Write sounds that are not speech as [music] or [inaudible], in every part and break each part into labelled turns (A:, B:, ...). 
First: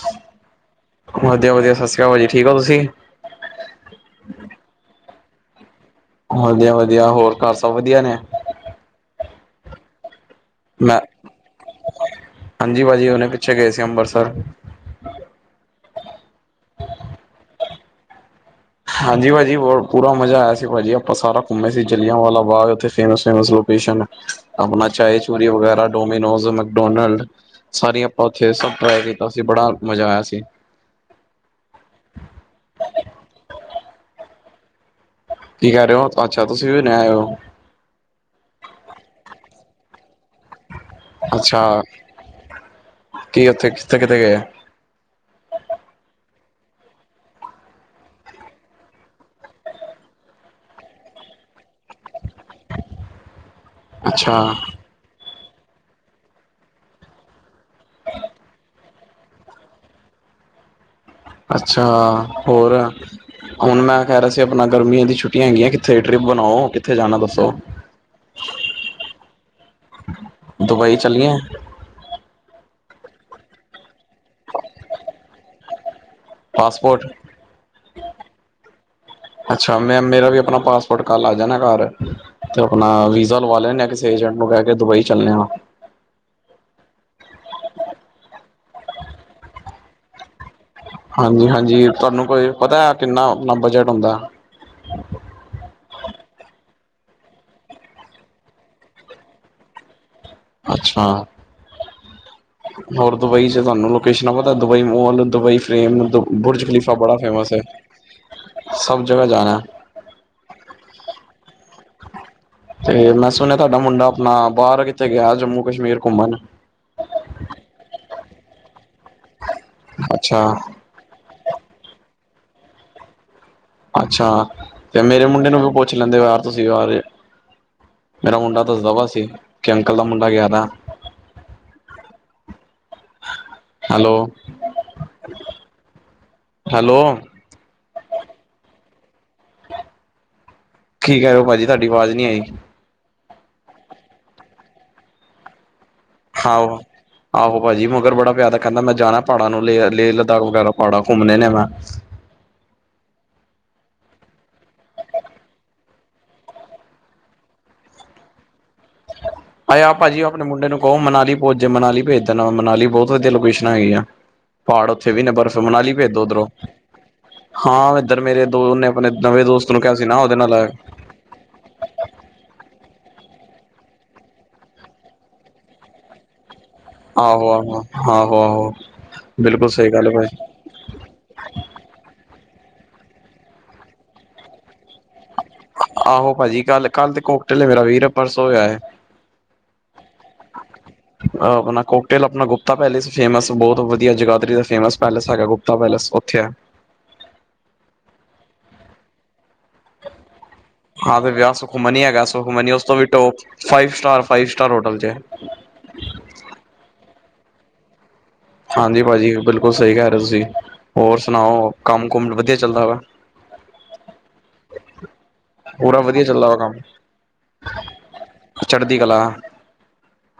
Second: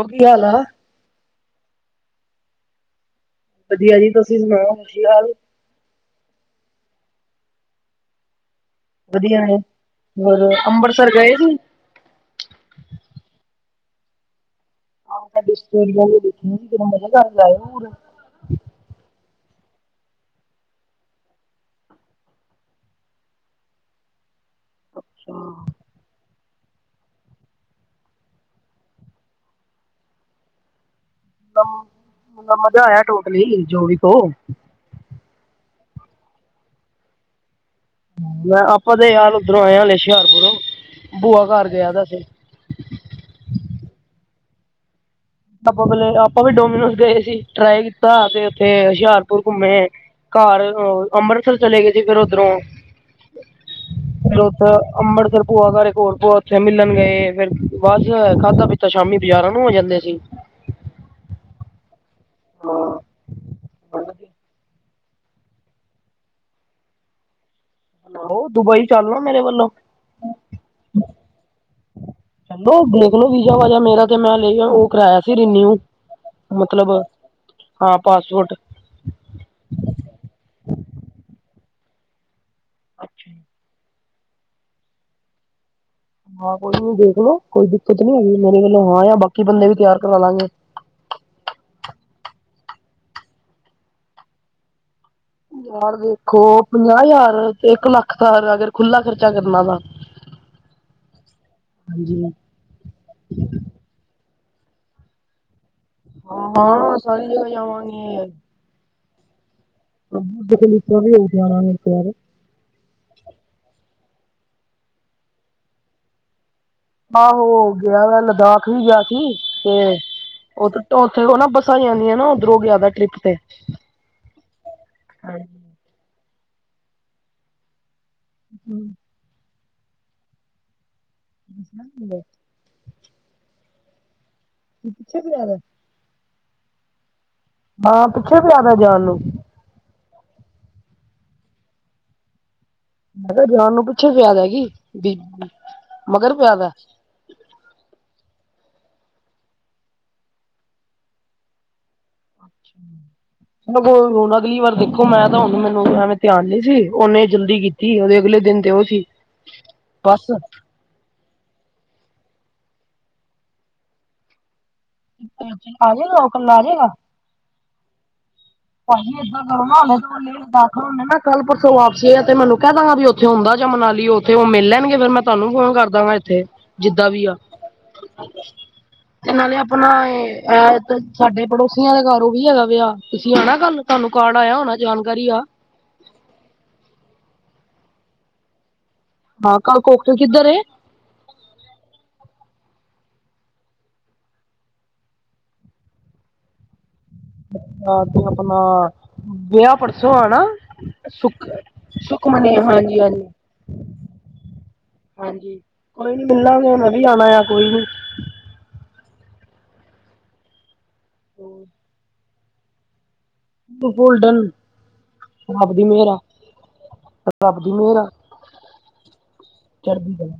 A: Okay ਹਾਲ ਆ?
B: ਵਧੀਆ ਵਧੀਆ ਫਸਕਲਾਸ ਬਾਜੀ ਠੀਕ ਓ ਤੁਸੀ?
A: ਵਧੀਆ ਜੀ ਤੁਸੀ ਸੁਣਾਓ ਕੀ ਹਾਲ?
B: ਵਧੀਆ- ਵਧੀਆ ਹੋਰ ਘਰ ਸਭ ਵਧੀਆ ਨੇ?
A: ਵਧੀਆ ਨੇ ਹੋਰ
B: ਮੈਂ
A: ਅੰਬਰਸਰ ਗਏ ਥੀ?
B: ਹਾਂਜੀ, ਭਾਜੀ ਹੁਨੇ ਪਿੱਛੇ ਗਏ ਸੀ ਅੰਬਰਸਰ।
A: ਆ ਡਿਸਟੋਰੀਆ ਜੀ ਦੇਖੀਆਂ, ਕਿੰਨਾ ਮਜ਼ਾ ਆਦਾ ਹੋਰ
B: ਹਾਂਜੀ ਭਾਜੀ, ਪੂਰਾ ਮਜ਼ਾ ਆਇਆ ਸੀ ਭਾਜੀ ਆਪ ਸਾਰਾ ਘੁੰਮੇ ਸੀ, ਜਿਲ੍ਹਿਆਂਵਾ ਬਾਗ ਉਥੇ ਫੇਮਸ-ਫੇਮਸ ਲੋ ਆਪਣਾ, ਚਾਏ-ਚੂਰੀ ਵਗੈਰਾ ਡੋਮੀਨੋਜ ਡੋਨਲਡ ਸਾਰੀਆਂ ਆਪਾ ਓਥੇ, ਸਬ ਸਟਰਾਈ ਕੀਤਾ ਸੀ, ਬੜਾ ਮਜਾ ਆਇਆ ਸੀ।
A: ਤਲਬ ਪੂਰਾ ਮਜਾ ਆਇਆ ਟੋਟਲੀ, ਜੋ ਵੀ ਕਹੋ।
B: ਕੀ ਕੈ ਰਹੇ ਓ ਅੱਛਾ, ਤੁਸੀ ਵੀ ਨੈ ਆਏ ਓ
A: ਮੈ ਆਪਾ ਤੇ ਯਾਰ ਓਦਰੋ ਆਏ ਆ, ਹਲੇ ਹੁਸ਼ਿਆਰਪੁਰੋ
B: ਅੱਛਾ, ਕੀ ਓਥੇ, ਕਿੱਥੇ-ਕਿੱਥੇ ਗਏ?
A: ਆਪਾ ਬਲੇ ਆਪਾ ਵੀ ਡੋਮੀਨੋਜ ਗਏ ਸੀ, ਟਰਾਈ ਕੀਤਾ ਤੇ ਓਥੇ ਹੁਸ਼ਿਆਰਪੁਰ ਘੁੰਮੇ ਘਰ ਅੰਮ੍ਰਿਤਸਰ ਚਲੇ ਗਏ ਸੀ, ਫੇਰ ਉਧਰੋ ਫ
B: ਅੱਛਾ
A: ਓਥੇ ਅੰਬਰਸਰ ਭੂਆ ਕਰ ਹੋਰ ਭੂਆ ਓਥੇ ਮਿਲਣ ਗਏ, ਫੇਰ ਬਸ ਖਾਦਾ ਪੀਤਾ ਸ਼ਾਮੀ ਬਾਜਾਰਾਂ ਨੂੰ ਹੋ ਜਾਨੇ ਅਸੀ
B: ਅੱਛਾ ਹੋਰ, ਹੁਣ ਮੈ ਕੈ ਰਿਹਾ ਸੀ,
A: ਸੁਣਾਓ
B: ਆਪਣਾ ਗਰਮੀਆਂ ਦੀ ਛੁੱਟੀ ਹੈਗੀਆਂ, ਕਿਥੇ ਟ੍ਰਿਪ ਬਣਾਓ, ਕਿਥੇ ਜਾਣਾ ਦੱਸੋ?
A: ਹੋ, ਦੁਬਈ ਚੱਲਲੋ, ਮੇਰੇ ਵਲੋ
B: ਦੁਬਈ ਚਲੀਏ
A: ਚਲੋ, ਨਿਕਲੋ ਵੀਜਾ-ਵਾਜਾ ਮੇਰਾ ਤੇ ਮੈ ਓ ਕਰਾਇਆ ਸੀ, ਰੀਨਿਊ ਮਤਲਬ
B: ਪਾਸਪੋਰਟ
A: ਹਾਂ, ਪਾਸਪੋਟ
B: ਅੱਛਾ, ਮੈ ਮੇਰਾ ਵੀ ਆਪਣਾ ਪਾਸਪੋਰਟ ਕੱਲ ਆ ਜਾਣਾ ਘਰ ਤੇ ਆਪਣਾ ਵੀਜਾ ਲਵਾ ਲੈਣੇ ਆ, ਕਿਸੇ ਏਜੰਟ ਨੂੰ ਕੈ ਕੇ ਦੁਬਈ ਚੱਲਣੇਆ
A: ਹਾਂ, ਕੋਈ ਨੀ ਦੇਖਲੋ ਕੋਈ ਦਿਕਤ ਨੀ ਹੈਗੀ, ਮੇਰੇ ਵੱਲੋ ਹਾਂ ਆ, ਬਾਕੀ ਬੰਦੇ ਵੀ ਤਿਆਰ ਕਰਾਲਾਗੇ
B: ਹਾਂਜੀ-ਹਾਂਜੀ, ਤੁਆਨੂੰ ਕੋਈ ਪਤਾ ਐ ਕਿਨਾ ਬਜਟ ਹੁੰਦਾ?
A: ਯਾਰ ਦੇਖੋ, ਪੰਜਾਂਹ ਹਜਾਰ, ਇੱਕ ਲੱਖ ਦਾ ਅਗਰ ਖੁੱਲਾ ਖਰਚਾ ਕਰਨਾ ਤਾਂ
B: ਅੱਛਾ।
A: ਹਾਂਜੀ।
B: ਹੋਰ ਦੁਬਈ 'ਚ ਤੁਆਨੂੰ ਲੋਕੇਸ਼ਨਾਂ ਪਤਾ, Dubai mall Dubai frame, Burj Khalifa
A: ਹਾਂ
B: ਬੜਾ
A: ਸਾਰੀ ਜਗ੍ਹਾ
B: ਫੇਮਸ ਐ। ਸਭ ਜਗ੍ਹਾ ਜਾਣਾ
A: [inaudible]
B: ਤੇ ਮੈ ਸੁਣਿਆ ਤੁਹਾਡਾ ਮੁੰਡਾ ਆਪਣਾ, ਬਾਰ ਕਿਥੇ ਗਿਆ, ਜੰਮੂ ਕਸ਼ਮੀਰ ਘੁੰਮਣ
A: ਆਹੋ ਗਿਆ ਵਾ, ਲੱਦਾਖ ਵੀ ਗਿਆ ਸੀ ਤੇ
B: ਅੱਛਾ
A: ਉਥ ਉਥੇ ਓਨਾ ਬੱਸਾਂ ਜਾਦੀਆਂ ਨਾ, ਉਧਰੋ ਜਿਆਦਾ ਟਰਿਪ ਤੇ
B: ਅੱਛਾ ਤੇ ਮੇਰੇ ਮੁੰਡੇ ਨੂੰ ਵੀ ਪੁੱਛ ਲੈਂਦੇ, ਯਾਰ ਤੁਸੀ ਬਾਰ ਮੇਰਾ ਮੁੰਡਾ ਦੱਸਦਾਵਾ ਸੀ ਕਿ ਅੰਕਲ ਦਾ ਮੁੰਡਾ ਗਿਆ ਵਾ।
A: [inaudible]
B: ਹੈਲੋ।
A: ਪਿੱਛੇ ਵੀ ਆ ਰਿਆ।
B: ਹੈਲੋ।
A: ਹਾਂ, ਪਿੱਛੇ ਪਿਆ ਦਾ ਜਾਣ ਨੂੰ।
B: ਕੀ ਕੈ ਰਹੇ ਓ ਭਾਜੀ, ਤੁਆਡੀ ਵਾਜ਼ ਨੀ ਆਈ।
A: ਮੈਂ ਕਿਹਾ ਜਾਣ ਨੂੰ ਪਿੱਛੇ, ਫਿਆਦ ਹੈਗੀ ਈ ਵੀ ਮਗਰ ਪਿਆ
B: ਹਾ,
A: ਦਾ
B: ਓ। ਆਹੋ ਭਾਜੀ, ਮਗਰ ਬੜਾ ਪਿਆਰ ਤਾਂ ਕੈਦਾ ਮੈਂ ਜਾਣਾ ਪਾੜਾਂ ਨੂੰ ਲੇ ਲੇਹ ਲਦਾਖ ਵਗੈਰਾ, ਪਾੜਾਂ ਘੁੰਮਣੇ ਨੇ ਮੈਂ
A: ਅੱਛਾ। ਹੁਣ ਅਗਲੀ ਵਾਰ ਦੇਖੋ, ਮੈਂ ਤਾਂ ਹੁਣ ਮੈਨੂੰ ਐਵੇਂ ਧਿਆਨ ਨੀ ਸੀ, ਓਹਨੇ ਜਲਦੀ ਕੀਤੀ। ਕੀ ਓਦੇ ਅਗਲੇ ਦਿਨ ਤੇ ਓ ਸੀ।
B: ਆਏ ਆ ਭਾਜੀ
A: ਬਸ
B: ਆਪਣੇ ਮੁੰਡੇ ਨੂੰ ਕਹੋ, ਮਨਾਲੀ ਪੁਜ ਮਨਾਲੀ ਭੇਜ ਦੇਣਾ, ਮਨਾਲੀ ਬੋਤ ਵਧੀਆ ਲੋਕੇਸ਼ਨਾ ਹੈਗੀਆ। ਪਹਾੜ ਓਥੇ ਵੀ ਨੇ ਬਰਫ ਮਨਾਲੀ
A: ਆ
B: ਭੇਜ ਤਾ
A: ਜਾਏਗਾ ਉਹ
B: ਓਦਰੋਂ
A: ਕੱਲਾ ਆ ਜਾਏਗਾ
B: ਹਾਂ ਏਦਰ ਮੇਰੇ ਦੋ
A: [inaudible]
B: ਆਪਣੇ ਨਵੇਂ ਦੋਸਤ ਨੂੰ ਕਿਹਾ ਸੀ ਨਾ ਉਹਦੇ ਨਾਲ
A: ਕੱਲ ਪਰਸੋਂ ਵਾਪਸੀ ਆ ਤੇ ਮੈਨੂੰ ਕੈ ਦਾਂਗਾ ਵੀ ਓਥੇ ਹੁੰਦਾ ਜਾ ਮਨਾਲੀ ਓਥੇ ਓ ਮਿਲ ਲੈਣਗੇ ਫੇਰ ਮੈਂ ਤੁਆਨੂੰ ਫੋਨ ਕਰ ਦਾਂਗਾ ਏਥੇ ਜਿੱਦਾਂ ਵੀ ਆ,
B: ਆਹੋ ਆਹੋ ਆਹੋ ਆਹੋ
A: ਤੇ ਨਾਲੇ
B: ਬਿਲਕੁਲ
A: ਆਪਣਾ
B: ਸਹੀ ਗੱਲ ਹੈ
A: ਏ
B: ਭਾਜੀ
A: ਏਦ ਸਾਡੇ ਪੜੋਸੀਆਂ ਦੇ ਘਰ ਓ ਵੀ ਹੈਗਾ ਵਿਆਹ ਤੁਸੀਂ ਆਣਾ ਕੱਲ ਤੁਆਨੂੰ ਕਾਰਡ ਆਏਆ ਹੋਣਾ ਜਾਣਕਾਰੀ ਆ।
B: ਆਹੋ ਭਾਜੀ ਕੱਲ, ਕੱਲ ਤੇ ਕੋਕਟਲ ਐ ਮੇਰਾ ਵੀਰ ਪਰਸੋਂ ਵਿਆਹ ਐ।
A: ਹਾਂ ਕੋਕਟੇਲ ਕਿੱਦਰ ਏ?
B: ਅ ਆਪਣਾ ਕੋਕਟੇਲ ਆਪਣਾ ਗੁਪਤਾ ਪੈਲੇਸ ਫੇਮਸ ਬੋਤ ਵਦੀਆ ਜਗਾਧਰੀ ਫੇਮਸ ਪੈਲੇਸ ਹੈਗਾ ਗੁਪ ਤਾ ਪੈਲੇਸ ਓਥੇ ਐ।
A: ਤੇ ਆਪਣਾ ਵਿਆਹ ਪਰ
B: ਹਾਂ ਤੇ ਵਿਆਹ ਸੁਖਮਨੀ ਹੈਗਾ ਸੁਖਮਨੀ ਉਸ ਤੋਂ
A: ਹਾਂਜੀ
B: ਵੀ
A: ਹਾਂਜੀ
B: top five star five star hotel ਚ ਐ। [inaudible]
A: ਹਾਂਜੀ ਕੋਈ ਨੀ ਮਿਲਾਂਗੇ ਮੈਂ ਵੀ ਆਣਾ ਏਆ ਕੋਈ ਨੀ।
B: ਹਾਂਜੀ ਭਾਜੀ ਬਿਲਕੁਲ ਸਈ ਕੈ ਰਏ ਤੁਸੀਂ ਹੋਰ ਸੁਣਾਓ ਕੰਮ-ਕੁਮ ਵਦੀਆ ਚੱਲਦਾ ਵਾ।
A: ਬੋਲਡਨ ਰੱਬ ਦੀ
B: ਪੂਰਾ
A: ਮੇਰ ਆ।
B: ਵਧੀਆ ਚੱਲਦਾ ਵਾ ਕੰਮ
A: ਰੱਬ ਦੀ ਮੇਰ ਆ
B: ਚੜ੍ਹਦੀ
A: ਚੜਦੀ ਕਲਾ।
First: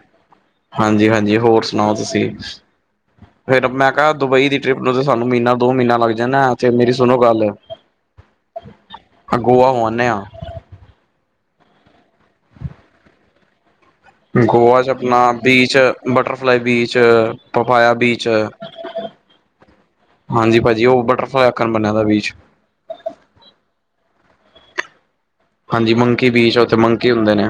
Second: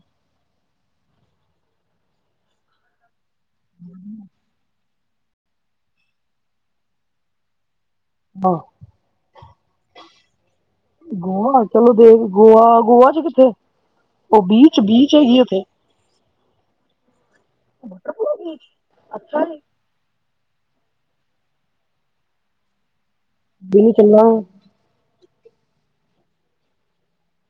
B: ਹਾਂਜੀ-ਹਾਂਜੀ, ਹੋਰ ਸੁਣਾਓ ਤੁਸੀਂ? ਫੇਰ ਮੈਂ ਕਿਆ ਦੁਬਈ ਦੀ ਟ੍ਰਿਪ ਨੂੰ ਤੇ ਸਾਨੂੰ ਮੀਨਾ ਦੋ ਮੀਨਾ ਲੱਗ ਜਾਣਾ ਤੇ ਮੇਰੀ ਸੁਣੋ ਗੱਲ
A: ਹਾਂ।
B: ਗੋਆ ਹੋ ਆਨੇ ਆਂ।
A: ਗੋਆ ਚਲੋ ਦੇ ਗੋਆ-ਗੋਆ ਚ ਕਿੱਥੇ? ਉਹ ਬੀਚ
B: ਗੋਆ ਚ
A: ਬੀਚ
B: ਆਪਣਾ
A: ਹੈਗੀ ਉੱਥੇ
B: beach butterfly beach, papaya beach
A: ਅੱਛਾ
B: ਹਾਂਜੀ ਭਾਜੀ ਓ ਬਟਰਫਲਾਈ ਆਖਣ ਬੰਦਿਆ ਦਾ ਬੀਚ
A: ਜਰੂਰ ਚੱਲਾਂਗੇ।
B: ਹਾਂਜੀ ਮੰਕੀ ਬੀਚ ਆ, ਉੱਥੇ ਮੰਕੀ ਹੁੰਦੇ ਨੇ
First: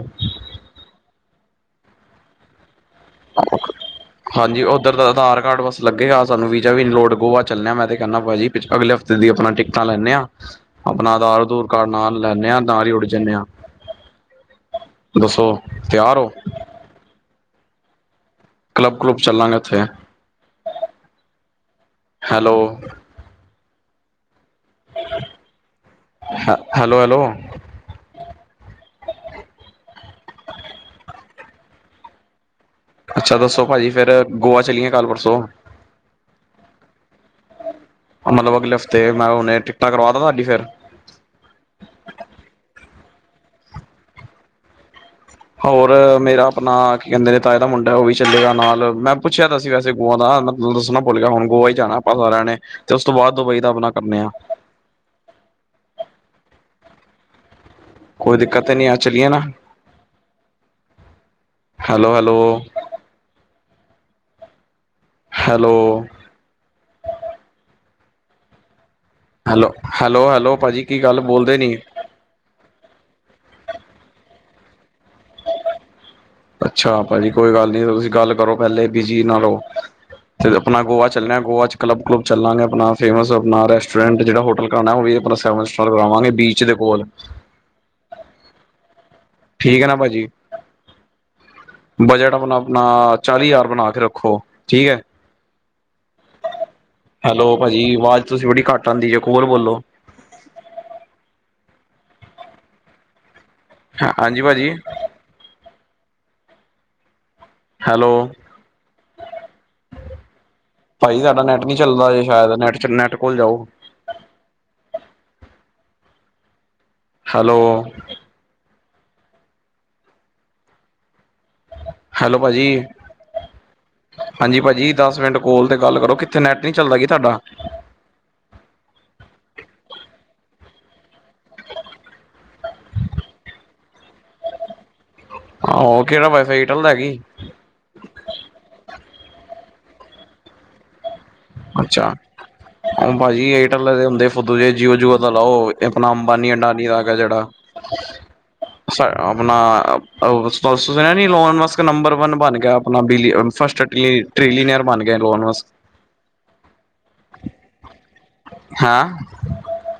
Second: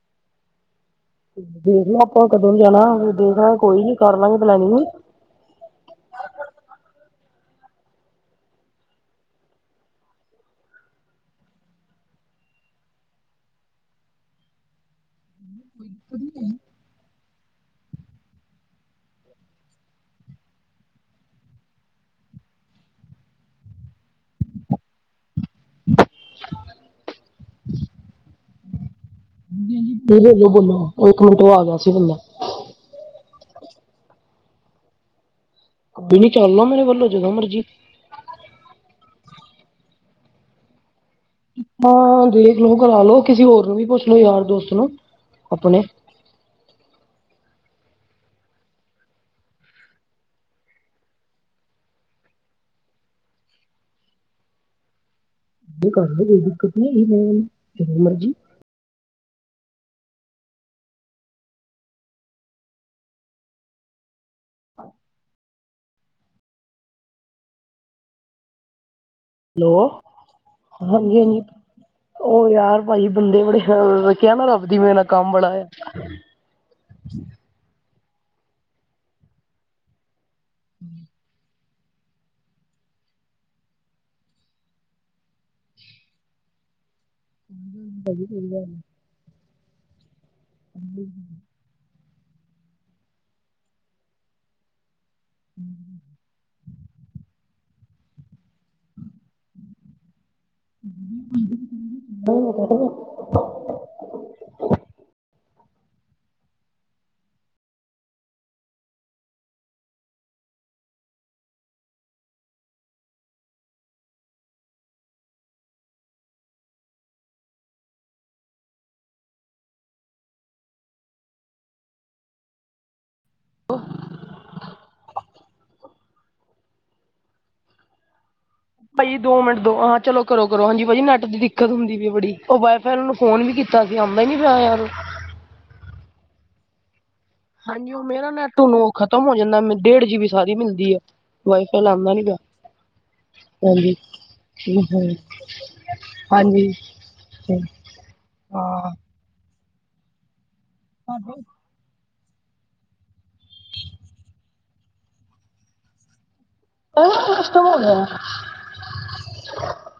A: ਦੇਖ ਲੋ ਆਪਾਂ ਕਦੋਂ ਕ ਜਾਣਾ ਦੇਖ ਲੋ ਕੋਈ ਨੀ ਕਰ ਲਾਂਗੇ
B: ਹਾਂਜੀ
A: ਪਲੈਨਿੰਗ
B: ਉੱਧਰ ਦਾ ਆਧਾਰ ਕਾਰਡ ਬਸ ਲੱਗੇਗਾ ਸਾਨੂੰ ਵੀਜਾ ਵੀ ਨੀ ਲੋੜ ਗੋਆ ਚੱਲੇਆ ਮੈਂ ਤੇ ਕੈਂਨਾ ਭਾਜੀ ਅਗਲੇ ਹਫਤੇ ਦੀ ਆਪਣਾ ਟਿਕਟਾਂ ਲੈਂਨੇ ਆਂ। ਆਪਣਾ ਆਧਾਰ-ਅਧੂਰ ਕਾਡ ਨਾਲ ਲੈਂਨੇ ਆਂ ਨਾਲ ਈ ਉੱਡ ਜਾਨੇ ਆਂ। ਦੱਸੋ ਤਿਆਰ ਓ? ਕਲੱਬ-ਕਲੂਬ ਚੱਲਾਂਗੇ ਓਥੇ, ਹੈਲੋ ਹੈਲੋ-ਹੈਲੋ।
A: ਜੀ-ਜੀ, ਬੋਲੋ-ਬੋਲੋ ਓ ਇੱਕ ਮਿੰਟ ਓ ਆ ਗਿਆ ਸੀ ਬੰਦਾ
B: ਅੱਛਾ ਦੱਸੋ ਭਾਜੀ ਫੇਰ ਗੋਆ ਚਲੀਏ ਕੱਲ ਪਰਸੋਂ
A: [unintelligible] ਚੱਲ ਨਾ ਮੇਰੇ ਵੱਲੋਂ ਜਦੋਂ ਮਰਜੀ।
B: ਮਤਲਬ ਅਗਲੇ ਹਫ਼ਤੇ ਮੈਂ ਹੁਨੇ ਟਿਕਟਾਂ ਕਰਵਾ ਦਾ ਤੁਆਡੀ ਫੇਰ?
A: ਹਾਂ ਦੇਖ ਲਓ ਕਰਾ ਲੋ ਕਿਸੇ ਹੋਰ ਨੂੰ ਵੀ ਪੁੱਛ ਲੋੋ ਯਾਰ ਦੋਸਤ ਨੂੰ। ਆਪਣੇ
B: ਹੋਰ ਮੇਰਾ ਆਪਣਾ ਕੀ ਕੈਂਦੇ ਨੇ ਤਾਏ ਦਾ ਮੁੰਡਾ ਓ ਵੀ ਚੱਲੇਗਾ ਨਾਲ, ਮੈਂ ਪੁੱਛਿਆ ਤਾਂ ਸੀ ਵੈਸੇ ਗੋਆ ਦਾ ਮੈਂ ਥੋਨੂੰ ਦੱਸਣਾ ਭੁੱਲ ਗਿਆ ਹੁਣ ਗੋਆ ਹੀ ਜਾਣਾ ਆਪਾਂ ਸਾਰੇਆਂ ਨੇ ਤੇ ਉਸ ਤੋਂ ਬਾਦ ਦੁਬਈ ਦਾ ਆਪਣਾ ਕਰਨੇ ਆ।
A: ਨਈਂ ਘਰ ਦਿਆਂ ਨੂੰ ਕੋਈ ਦਿੱਕਤ ਨਈਂ ਨਾ।
B: ਕੋਈ ਦਿੱਕਤ ਤਾਂ ਨਈ ਐ ਚੱਲੀਏ ਨਾ, ਹੈਲੋ-ਹੈਲੋ। ਹੈਲੋ। ਹੈਲੋ, ਹੈਲੋ-ਹੈਲੋ ਭਾਜੀ ਕੀ ਗੱਲ ਬੋਲਦੇ ਨੀ ਗੇ?
A: ਓ ਯਾਰ, ਭਾਅਜੀ, ਬੰਦੇ ਬੜੇ ਸ਼ਰਾਰਤ ਕੇਆ ਨਾ, ਰੱਬ ਦੀ ਮੇਹਨਤ।
B: ਅੱਛਾ, ਭਾਜੀ, ਕੋਈ ਗੱਲ ਨੀ ਤੁਸੀਂ ਗੱਲ ਕਰੋ। ਪਹਿਲੇ ਬਿਜ਼ੀ ਨਾਲੋ, 'ਤੇ ਫਿਰ ਅਪਨਾ ਗੋਆ ਚੱਲਨੈ, ਗੋਆ 'ਚ। ਕਲੱਬ-ਕਲੂੱਬ ਚਲਾਂਗੇ ਅਪਨਾ, ਫੇਮਸ ਨਾ ਰੈਸਟੋਰੈਂਟ ਜੇੜਾ ਹੋਟਲ ਕਰਾਨੈ, ਉਹ ਵੀ ਅਪਨਾ ਸੈਵਨ ਸਟਾਰ ਬਨਾਵਾਂਗੇ ਬੀਚ ਦੇ। ਬੋਲ।
A: ਭਾਅਜੀ, ਕੀ ਗੱਲ ਏ?
B: ਠੀਕ ਐ ਨਾ ਭਾਜੀ।
A: [inaudible]
B: ਬਜਟ ਆਪਨਾ- ਆਪਨਾ ਚਾਲੀ ਹਜ਼ਾਰ ਬਨਾ ਕੇ ਰੱਖੋ, ਠੀਕ ਐ।
A: [inaudible]
B: ਹੈਲੋ, ਭਾਜੀ, ਆਵਾਜ਼ ਤੁਸੀਂ ਬੜੀ ਘੱਟ ਆਂਦੀ ਏ, ਕੋਲ ਬੋਲੋ।
A: [unintelligible]
B: ਹਾਂਜੀ‌‌‌, ਭਾਜੀ। ਹੈਲੋ। ਭਾਜੀ, ਸਾਡਾ ਨੈਟ ਨੀ ਚੱਲਦਾ ਜੇ ਸ਼ੈਦ ਨੈਟ 'ਚ ਨੈੱਟ ਕੋਲ ਜਾਓ। ਹੈਲੋ। ਹੈਲੋ, ਭਾਅ ਜੀ।
A: ਔਹ।
B: ਹਾਂਜੀ, ਭਾਅ ਜੀ, ਦਸ ਮਿੰਟ ਕੋਲ ਤੇ ਗੱਲ ਕਰੋ, ਕਿੱਥੇ ਨੈੱਟ ਨੀ ਚੱਲਦਾ ਕੀ ਤੁਹਾਡਾ?
A: ਭਾਅ ਜੀ, ਦੋ ਮਿੰਟ, ਦੋ ਹਾਂ, ਚਲੋ ਕਰੋ, ਕਰੋ। ਹਾਂਜੀ ਭਾਅ ਜੀ, ਨੈਟ ਦੀ ਦਿੱਕਤ ਹੁੰਦੀ ਪਈ ਬੜੀ, ਉਹ ਵਾਈ ਫਾਈ ਨੂੰ ਫੋਨ ਵੀ ਕੀਤਾ ਸੀ, ਆਂਦਾ ਈਨੀ ਪੇਆ ਯਾਰ।
B: ਆਹੋ, ਕੇੜਾ ਵਾਈਫਾਈ ਏਅਰ ਟੈੱਲ ਦਾ ਹੈ ਕੀ?
A: ਹਾਂਜੀ, ਓ ਮੇਰਾ ਨੈਟ ਹੁਨ ਓ ਖ਼ਤਮ ਹੋ ਜਾਂਦੈ, ਮੈਨੁ ਡੇਢ ਜੀ, ਬੀ, ਸਾਰੀ ਮਿਲਦੀ ਐ। ਵਾਈ-ਫਾਈ ਆਲਾ ਆਂਦਾ ਨੀ ਪੇਆ।
B: ਅਹ ਭਾਜੀ, ਏਅਰਟੈੱਲ ਦੇ ਹੁੰਦੇ ਫੁੱਦੂ ਜਿਹੇ। ਜੀਓ, ਜੀਓ ਦਾ ਲਾਓ, ਆਪਨਾ
A: ਹਾਂਜੀ
B: ਅੰਬਾਨੀ-ਅੰਡਾਨੀ ਆ ਗਿਆ ਜੇੜਾ। [unintelligible]
A: ਹਾਂ।
B: ਆਪਨਾ ਓ ਸਪੋਂਸਰ ਲੈਨੀ ਲੋਨ ਵਾਸ ਤੇ ਨੰਬਰ ਵਨ ਬਨ ਗਿਐ ਅਪਨਾ, ਬ੍ਰਿਲੀਅਨਸ, ਫਸਟ ਟ੍ਰਿਲੀ- ਟ੍ਰਿਲੀਨੀਅਰ ਬਨ ਗਿਆ ਲੋਨ ਵਾਸਤੇ।
A: ਅਹ ਸਿਸਟਮ ਹੋ ਗਿਆ।
B: ਹਾਂ।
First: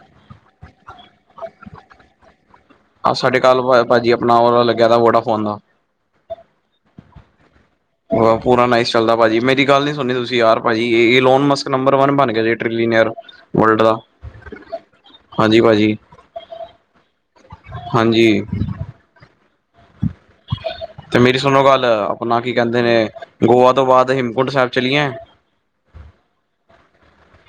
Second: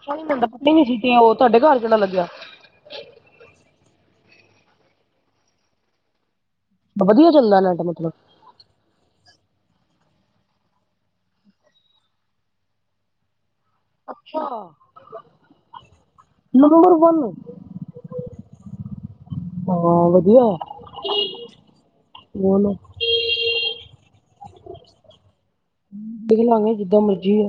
A: ਕੋਈ ਨੀ ਮਿਲਦਾ, ਈ ਨੀ ਸੀ ਤੇ ਉਹ ਤੁਹਾਡੇ ਘਰ ਕਿੱਦਾਂ ਲੱਗਿਆ?
B: ਆਹ ਸਾਡੇ ਕੱਲ ਲਵਾਇਆ ਭਾਅਜੀ, ਅਪਨਾ ਓ ਵਾਲਾ ਲੱਗਿਆ ਦਾ ਵੋਡਾਫੋਨ ਦਾ।
A: ਬ ਵਦੀਆ ਚੱਲਦੈ ਨੈੱਟ ਬਈ।
B: ਵਾਹ! ਪੂਰਾ ਨਾਈਸ ਚੱਲਦਾ ਭਾਜੀ, ਮੇਰੀ ਗੱਲ ਨੀ ਸੁਨਨੀ ਤੁਸੀਂ ਯਾਰ ਭਾਜੀ, ਏ ਲੋਨ ਮਸਤ ਨੰਬਰ ਵਨ ਬਨ ਗਿਆ ਜੇ, ਟਰੇਲੀਨੀਅਰ। ਵਰਲਡ ਦਾ,
A: ਅੱਛਾ
B: ਹਾਂਜੀ ਭਾਜੀ।
A: ਨੰਬਰ ਵਨ-ਵਨ
B: ਹਾਂਜੀ
A: ਹਾਂ, ਵਦ
B: ਤੇ ਮੇਰੀ ਸੁਨੋ ਗੱਲ, ਆਪਨਾ ਕੀ
A: ਬੋਲ
B: ਕੈਂਦੇ ਨੇ, ਗੋਆ ਤੋਂ ਬਾਅਦ ਹੇਮਕੁੰਟ ਸਾਹਿਬ ਚੱਲੀਏ।
A: ਦੇਖ ਲਾਂਗੇ ਜਿੱਦਾਂ ਮਰਜੀ ਆ।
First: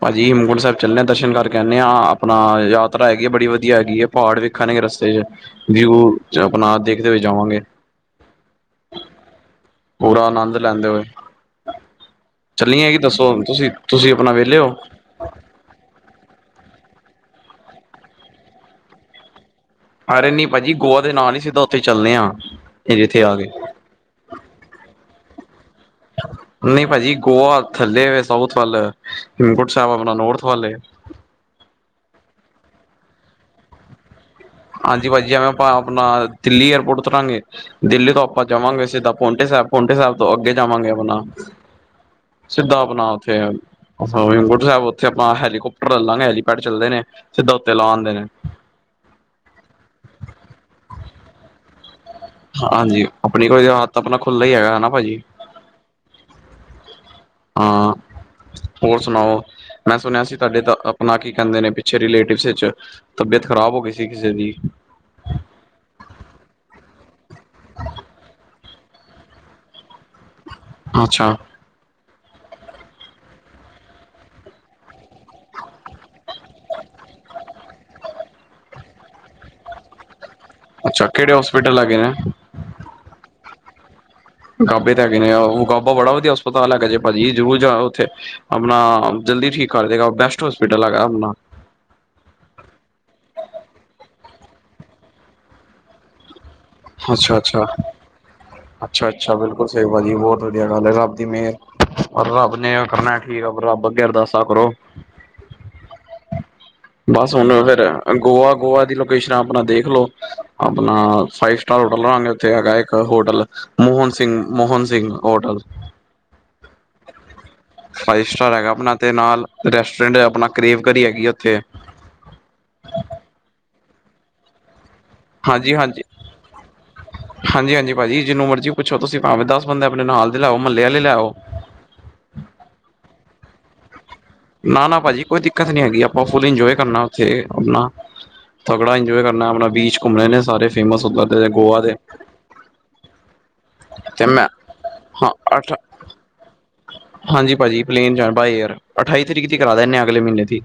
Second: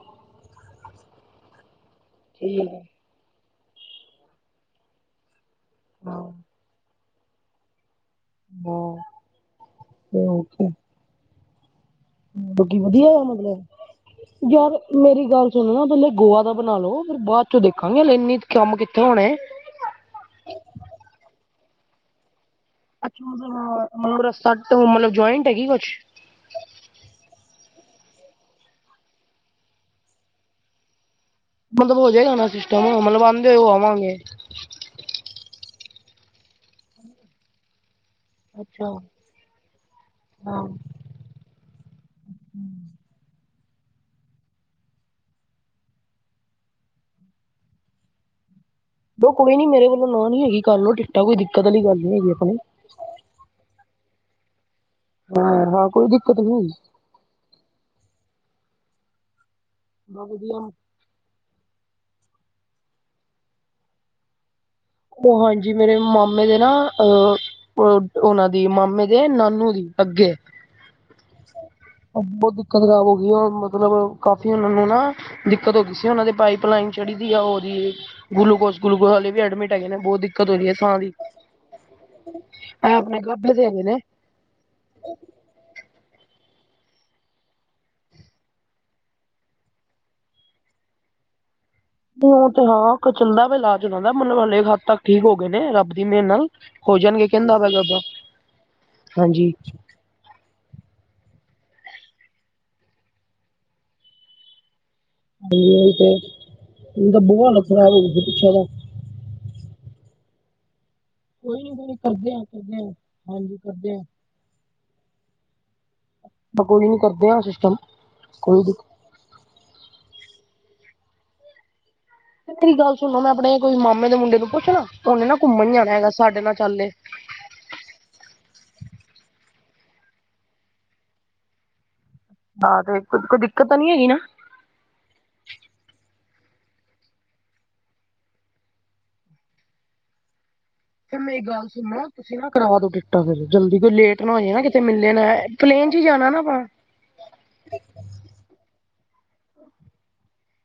B: ਭਾਅਜੀ, ਹੇਮਕੁੰਟ ਸਾਹਿਬ ਚੱਲਨੈ, ਦਰਸ਼ਨ ਕਰਕੇ ਆਨੇ ਆ ਆਪਨਾ
A: ਠੀਕ ਹੈ
B: ਯਾਤ ਹੈਗੀ ਏ, ਬੜੀ ਵਦੀਆ ਹੈਗੀ ਏ। ਪਹਾੜ ਵੇਖਨਗੇ ਰਸਤੇ 'ਚ, ਵਿਊ
A: ਹਾਂ
B: 'ਚ ਆਪਨਾ ਦੇਖਦੇ ਹੋਏ ਜਾਵਾਂਗੇ।
A: ਬੋਅ।
B: ਪੂਰਾ ਆਨੰਦ ਲੈਂਦੇ ਹੋਏ।
A: ਵ-
B: ਚੱਲੀਏ ਕਿ
A: ਵਧੀਆ ਆ
B: ਦੱਸੋ
A: ਮਤਲਬ,
B: ਤੁਸੀਂ ਤੁਸੀਂ ਆਪਣਾ ਵਿਹਲੇ ਹੋ
A: ਯਾਰ ਮੇਰੀ ਗੱਲ ਸੁਣੋ ਪੈਲੇ ਗੋਆ ਦਾ ਬਣਾ ਲੋ ਫਿਰ ਬਾਦ 'ਚ ਦੇਖਾਂਗੇ ਹਲੇ ਇੰਨੇ ਕੰਮ ਕਿੱਥੇ ਹੋਣੇ।
B: ਅਰੇ ਨੀ ਭਾਜੀ ਗੋਆ ਦੇ ਨਾਲ ਈ ਸਿੱਧਾ ਉੱਥੇ ਚੱਲਨੇ ਆਂ।
A: ਅੱਛਾ ਮਤਲਬ ਸਾਡੇ ਤੋਂ ਮਤਲਬ ਜੋਆਇੰਟ ਹੈਗੀ ਕੁਛ
B: ਨਈ ਭਾਜੀ ਗੋਆ ਥੱਲੇ ਵੇ ਸਾਊਥ ਵੱਲ ਹੇਮਕੁੰਟ ਸਾਹਿਬ ਆਪਣਾ ਨੋਰਥ ਵੱਲ ਏ।
A: ਮਤਲਬ ਹੋ ਜੇਗਾ ਨਾ ਸਿਸਟਮ ਮਤਲਬ ਆਂਦੇ ਹੋਏ ਆਵਾਂਗੇ।
B: ਹਾਂਜੀ ਭਾਜੀ ਆਂ ਆਪਾਂ ਆਪਣਾ ਦਿੱਲੀ ਏਅਰਪੋਰਟ ਉਤਰਾਂਗੇ ਦਿੱਲੀ ਤੋਂ ਅੱਜ ਜਾਵਾਂਗੇ
A: ਅੱਛਾ
B: ਸਿੱਧਾ ਪੋਂਟੇ ਸਾਹਿਬ ਪੋਂਟੇ ਸਾਹਿਬ ਤੋਂ ਅੱਗੇ
A: ਹਾਂ
B: ਜਾਵਾਂਗੇ ਆਪਣਾ ਸਿੱਧਾ ਆਪਣਾ ਉੱਥੇ ਅੱਛਾ ਹੇਮਕੁੰਟ ਸਾਹਿਬ ਉੱਥੇ ਆਪਾਂ ਹੈਲੀਕੋਪਟਰ ਲੈ ਲਾਂਗੇ ਹੈਲੀਪੈਡ ਚੱਲਦੇ ਨੇ ਸਿੱਧਾ ਉੱਤੇ ਲਾਹ ਆਂਦੇ ਨੇ।
A: ਦੋ ਕੋਈ ਨੀ ਮੇਰੇ ਵੱਲੋਂ ਨਾ ਨੀ ਹੈਗੀ ਕਰ ਲਓ ਟਿੱਕਟਾਂ ਕੋਈ ਦਿੱਕਤ ਵਾਲੀ ਗੱਲ ਨੀ ਹੈਗੀ ਆਪਣੀ
B: ਹਾਂਜੀ ਆਪਣੀ ਕੋਈ ਹੱਥ ਆਪਣਾ ਖੁੱਲ੍ਹਾ ਹੀ ਹੈਗਾ ਹਨਾ ਭਾਜੀ।
A: ਹਾਂ-ਹਾਂ ਕੋਈ ਦਿੱਕਤ ਨੀ।
B: ਹਾਂ ਹੋਰ ਸੁਣਾਓ ਮੈਂ ਸੁਣਿਆ
A: ਬਹੁਤ
B: ਸੀ ਤੁਹਾਡੇ
A: ਵਧੀਆ
B: ਤਾਂ ਆਪਨਾ ਕੀ ਕੈਦੇ ਨੇ ਪਿੱਛੇ ਰਿਲੇਟਿਵਸ ਵਿੱਚ ਤਬੀਅਤ ਖ਼ਰਾਬ ਹੋ ਗਈ ਸੀ ਕਿਸੇ ਦੀ
A: ਓ ਹਾਂਜੀ ਮੇਰੇ ਮਾਮੇ ਦੇ ਨਾ ਅ ਅ ਉਨਾਂ ਦੀ ਮਾਮੇ ਦੇ ਨਾਨੂ ਦੀ ਅੱਗੇ
B: ਹਾਂ ਅੱਛਾ
A: ਬੋਤ ਦਿੱਕਤ ਖ਼ਰਾਬ ਹੋ ਗਈ ਓ ਮਤਲਬ ਕਾਫ਼ੀ ਉਨ੍ਹਾ ਨੂੰ ਨਾ ਦਿੱਕਤ ਹੋ ਗਈ ਸੀ ਉਨਾਂ ਦੇ ਪਾਈਪ ਲਾਈਨ ਚੜੀ ਦੀ ਆ ਉਦੀ ਗਲੂਕੋਸ- ਗਲੂਕੋਜ ਹੱਲੇ ਵੀ ਐਡਮਿਟ ਹੈਗੇ ਨੇ ਬੋਤ ਦਿੱਕਤ ਹੋ ਰਈ ਏ ਸਾਹ
B: ਅੱਛਾ
A: ਦੀ
B: ਕਿਹੜੇ ਹੋਸਪਿਟਲ ਹੈਗੇ ਨੇ
A: ਐ ਆਪਣੇ ਗਾਬੇ ਦੇ ਹੈਗੇ ਨੇ।
B: ਗਾਬੇ ਦੇ ਹੈਗੇ ਨੇ ਓ ਗਾਬਾ ਬੜਾ ਵਧੀਆ ਹਸਪਤਾਲ ਹੈਗਾ ਜੇ ਭਾਜੀ ਜ਼ਰੂਰ ਜਾਨਾ ਉੱਥੇ ਆਪਣਾ ਜਲਦੀ ਠੀਕ ਕਰ ਦੇਗਾ ਬੈਸਟ ਹੋਸਪਿਟਲ ਹੈਗਾ ਆਪਣਾ
A: ਓ ਤੇ ਹਾਂ ਚਲੱਦਾ ਇਲਾਜ ਉਨਾਂ ਦਾ ਮਤਲਬ ਹਲੇ ਤਕ ਹੱਦ ਤੱਕ ਠੀਕ ਹੋ ਗਏ ਨੇ ਰੱਬ ਦੀ ਮੇਹਰ ਨਾਲ ਹੋ ਜਾਣਗੇ
B: ਅੱਛਾ
A: ਕੈਂਦਾ
B: ਅੱਛਾ
A: ਪਿਆ ਗਾਬਾ
B: ਅੱਛਾ ਅੱਛਾ
A: ਹਾਂਜੀ।
B: ਬਿਲਕੁਲ ਸਹੀ ਭਾਜੀ ਬੋਤ ਵਧੀਆ ਗੱਲ ਏ ਰੱਬ ਦੀ ਮੇਹਰ ਪਰ ਰੱਬ ਨੇ ਕਰਨਾ ਠੀਕ ਐ ਰੱਬ ਅੱਗੇ ਅਰਦਾਸਾਂ ਕਰੋ।
A: ਸਈ ਗੱਲ ਤੇ ਉਹਦਾ
B: ਬਸ ਹੁਣ
A: ਬਹੁਤ ਹਾਲਤ
B: ਫਿਰ
A: ਖਰਾਬ ਹੋ ਗਈ ਸੀ ਪਿੱਛੇ ਦਾ
B: ਗੋਆ-ਗੋਆ ਦੀ ਲੋਕੇਸ਼ਨਾਂ ਆਪਣਾ ਦੇਖਲਓ ਆਪਣਾ ਫਾਈਵ
A: ਕੋਈ ਨਹੀਂ
B: ਸਟਾਰ
A: ਕੋਈ ਨੀ,
B: ਹੋਟਲ ਲਾਂਗੇ
A: ਕਰਦੇ ਆ
B: ਉੱਥੇ ਹੈਗਾ
A: ਕਰਦੇ ਆ
B: ਇੱਕ ਹੋਟਲ
A: ਹਾਂਜੀ ਕਰਦੇ
B: ਮੋਹਨ ਸਿੰਘ-ਮੋਹਨ ਸਿੰਘ ਹੋਟਲ
A: ਆ ਕੋਈ ਨੀ ਕਰਦੇ ਆ ਸਿਸਟਮ
B: ਫਾਈਵ ਸਟਾਰ
A: ਕੋਈ
B: ਹੈਗਾ
A: ਵੀ
B: ਆਪਣਾ ਤੇ ਨਾਲ ਰੈਸਟੋਰੈਂਟ ਆਪਣਾ ਕਰੇਵ ਕਰੀ ਹੈਗੀ ਉੱਥੇ
A: ਮੇਰੀ ਗੱਲ ਸੁਣੋ ਮੈਂ ਆਪਣੇ ਕੋਈ ਮਾਮੇ ਦੇ ਮੁੰਡੇ ਨੂੰ ਪੁੱਛ ਲਾਂ ਉਨੇ ਨਾ ਘੁੰਮਣ ਜਾਣਾ ਹੈਗਾ ਸਾਡੇ ਨਾਲ ਚੱਲ ਲੇ।
B: ਹਾਂਜੀ-ਹਾਂਜੀ ਭਾਜੀਜਿਨੂੰ ਮਰਜ਼ੀ ਪੁੱਛੋ ਤੁਸੀ ਭਾਵੇਂ ਦਸ ਬੰਦੇ ਆਪਣੇ ਨਾਲ ਦੇ ਲੈ ਆਓ ਮਹੱਲੇ ਆਲੇ ਲੈ ਆਓ।
A: ਹਾਂ ਤੇ ਕੋਈ ਦਿੱਕਤ ਤਾਂ ਨਈ ਹੈਗੀ ਨਾ।
B: ਨਾ-ਨਾ ਭਾਜੀ ਕੋਈ ਦਿੱਕਤ ਨੀ ਹੈਗੀ ਆਪਾਂ ਫੁੱਲ ਇੰਜੋਏ ਕਰਨਾ ਉੱਥੇ ਆਪਣਾ ਤਗੜਾ ਇੰਜੋਏ ਕਰਨਾ ਆਪਣਾ ਬੀਚ ਘੁੰਮਣੇ ਨੇ ਸਾਰੇ ਫੇਮਸ
A: ਫਿਰ
B: ਉੱਧਰ
A: ਮੇਰੀ
B: ਦੇ
A: ਗੱਲ
B: ਗੋਆ ਦੇ
A: ਸੁਨੋ ਤੁਸੀਂ ਨਾ ਕਰਾ ਦੋ ਗੇ। ਆਹੋ ਜੀ ਜਲਦੀ ਕੋਈ ਲੇਟ
B: ਤੇ
A: ਨਾ ਹੋ
B: ਮੈਂ
A: ਜਾਏ ਨਾ ਕਿਤੇ ਮਿਲੇ ਨਾ
B: ਹਾਂ ਅੱਠ
A: ਪਲੇਨ 'ਚ ਈ ਜਾਣਾ ਨਾ ਆਪਾਂ
B: ਹਾਂਜੀ ਭਾਜੀਪਲੇਨ ਜਾਂ ਬਾਏ ਏਅਰ ਅਠਾਈ ਤਰੀਕ ਦੀ ਕਰਾ ਦਿੰਨੇ ਹਾਂ ਆ ਅਗਲੇ ਮ੍ਹੀਨੇ ਦੀ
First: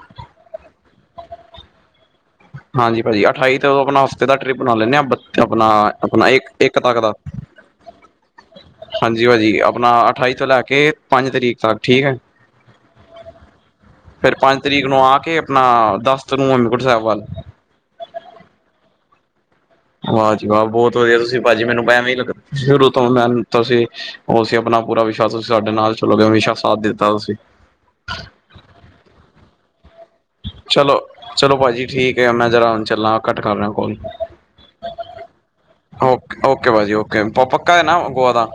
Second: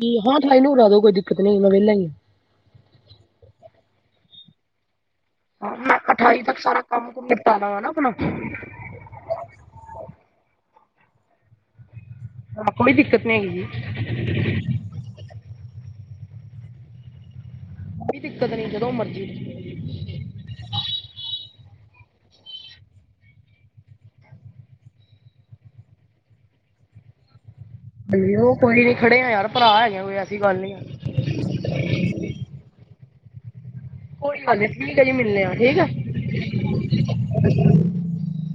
A: ਜੀ ਹਾਂ ਠਾਈ ਨੂੰ ਲਾ ਦੋ ਕੋਈ ਦਿੱਕਤ ਨੀ ਮੈਂ ਵੇਲਾ ਈ ਆਂ।
B: ਹਾਂਜੀ ਭਾਜੀ ਅਠਾਈ ਤੋਂ ਆਪਣਾ ਹਫ਼ਤੇ ਦਾ ਟਰਿਪ ਬਣਾ ਲੈਂ ਨੇ ਆ ਬ ਤੇ
A: ਹਾਂ ਮੈਂ
B: ਆਪਣਾ-ਆਪਣਾ
A: ਅਠਾਈ
B: ਇੱਕ-ਇੱਕ
A: ਸਾਰਾ
B: ਤੱਕ
A: ਕੰਮ
B: ਦਾ
A: ਕੁਮ ਨਿਪਟਾ ਲਵਾਂ ਨਾ ਆਪਣਾ
B: ਹਾਂਜੀ ਭਾਜੀ ਆਪਣਾ ਅਠਾਈ ਤੋਂ ਲੈ ਕੇ ਪੰਜ ਤਰੀਕ ਤੱਕ ਠੀਕ ਏ।
A: ਹਾਂ ਕੋਈ ਦਿੱਕਤ ਨਈ ਹੈਗੀ।
B: ਫਿਰ ਪੰਜ ਤਰੀਕ ਨੂੰ ਆ ਕੇ ਆਪਣਾ ਦਸ ਨੂੰ ਹੇਮਕੁੰਟ ਸਾਹਿਬ ਵੱਲ
A: ਕੋਈ ਦਿੱਕਤ ਨੀ ਜਦੋਂ ਮਰਜ਼ੀ
B: ਵਾਹ ਜੀ ਵਾਹ, ਬਹੁਤ ਵਧੀਆ ਤੁਸੀਂ ਭਾਜੀ ਮੈਨੂੰ ਐਂਵੇ ਲੱਗਾ ਸ਼ੁਰੂ ਤੋਂ ਮੈ ਤੁਸੀ ਉਹ ਅਸੀ ਅਪਨਾ ਪੂਰਾ ਵਿਸ਼ਵਾਸ, ਤੁਸੀ ਸਾਡੇ ਨਾਲ ਚਲੋਗੇ, ਹਮੇਸ਼ਾ ਸਾਥ ਦਿੱਤਾ ਤੁਸੀਂ
A: ਅਸੀਂ ਉਹ ਕੋਈ ਨੀ ਖੜੇ ਆ ਯਾਰ ਭਰਾ ਹੈਗੇ ਆਂ ਕੋਈ ਐਸੀ ਗੱਲ ਨੀ
B: ਤੇ ਹੁਨ ਮੈ ਜ਼ਰਾ ਹੁਣ ਚਲਾ ਕੱਟ ਕਰ ਰਿਹਾ ਕੋਲ
A: ਕੋਈ ਗੱਲ ਨਹੀਂ
B: ਓਕੇ ਭਾਜੀ ਓਕੇ ਪੱਕਾ ਹੈ ਨਾ ਗੋਆ ਦਾ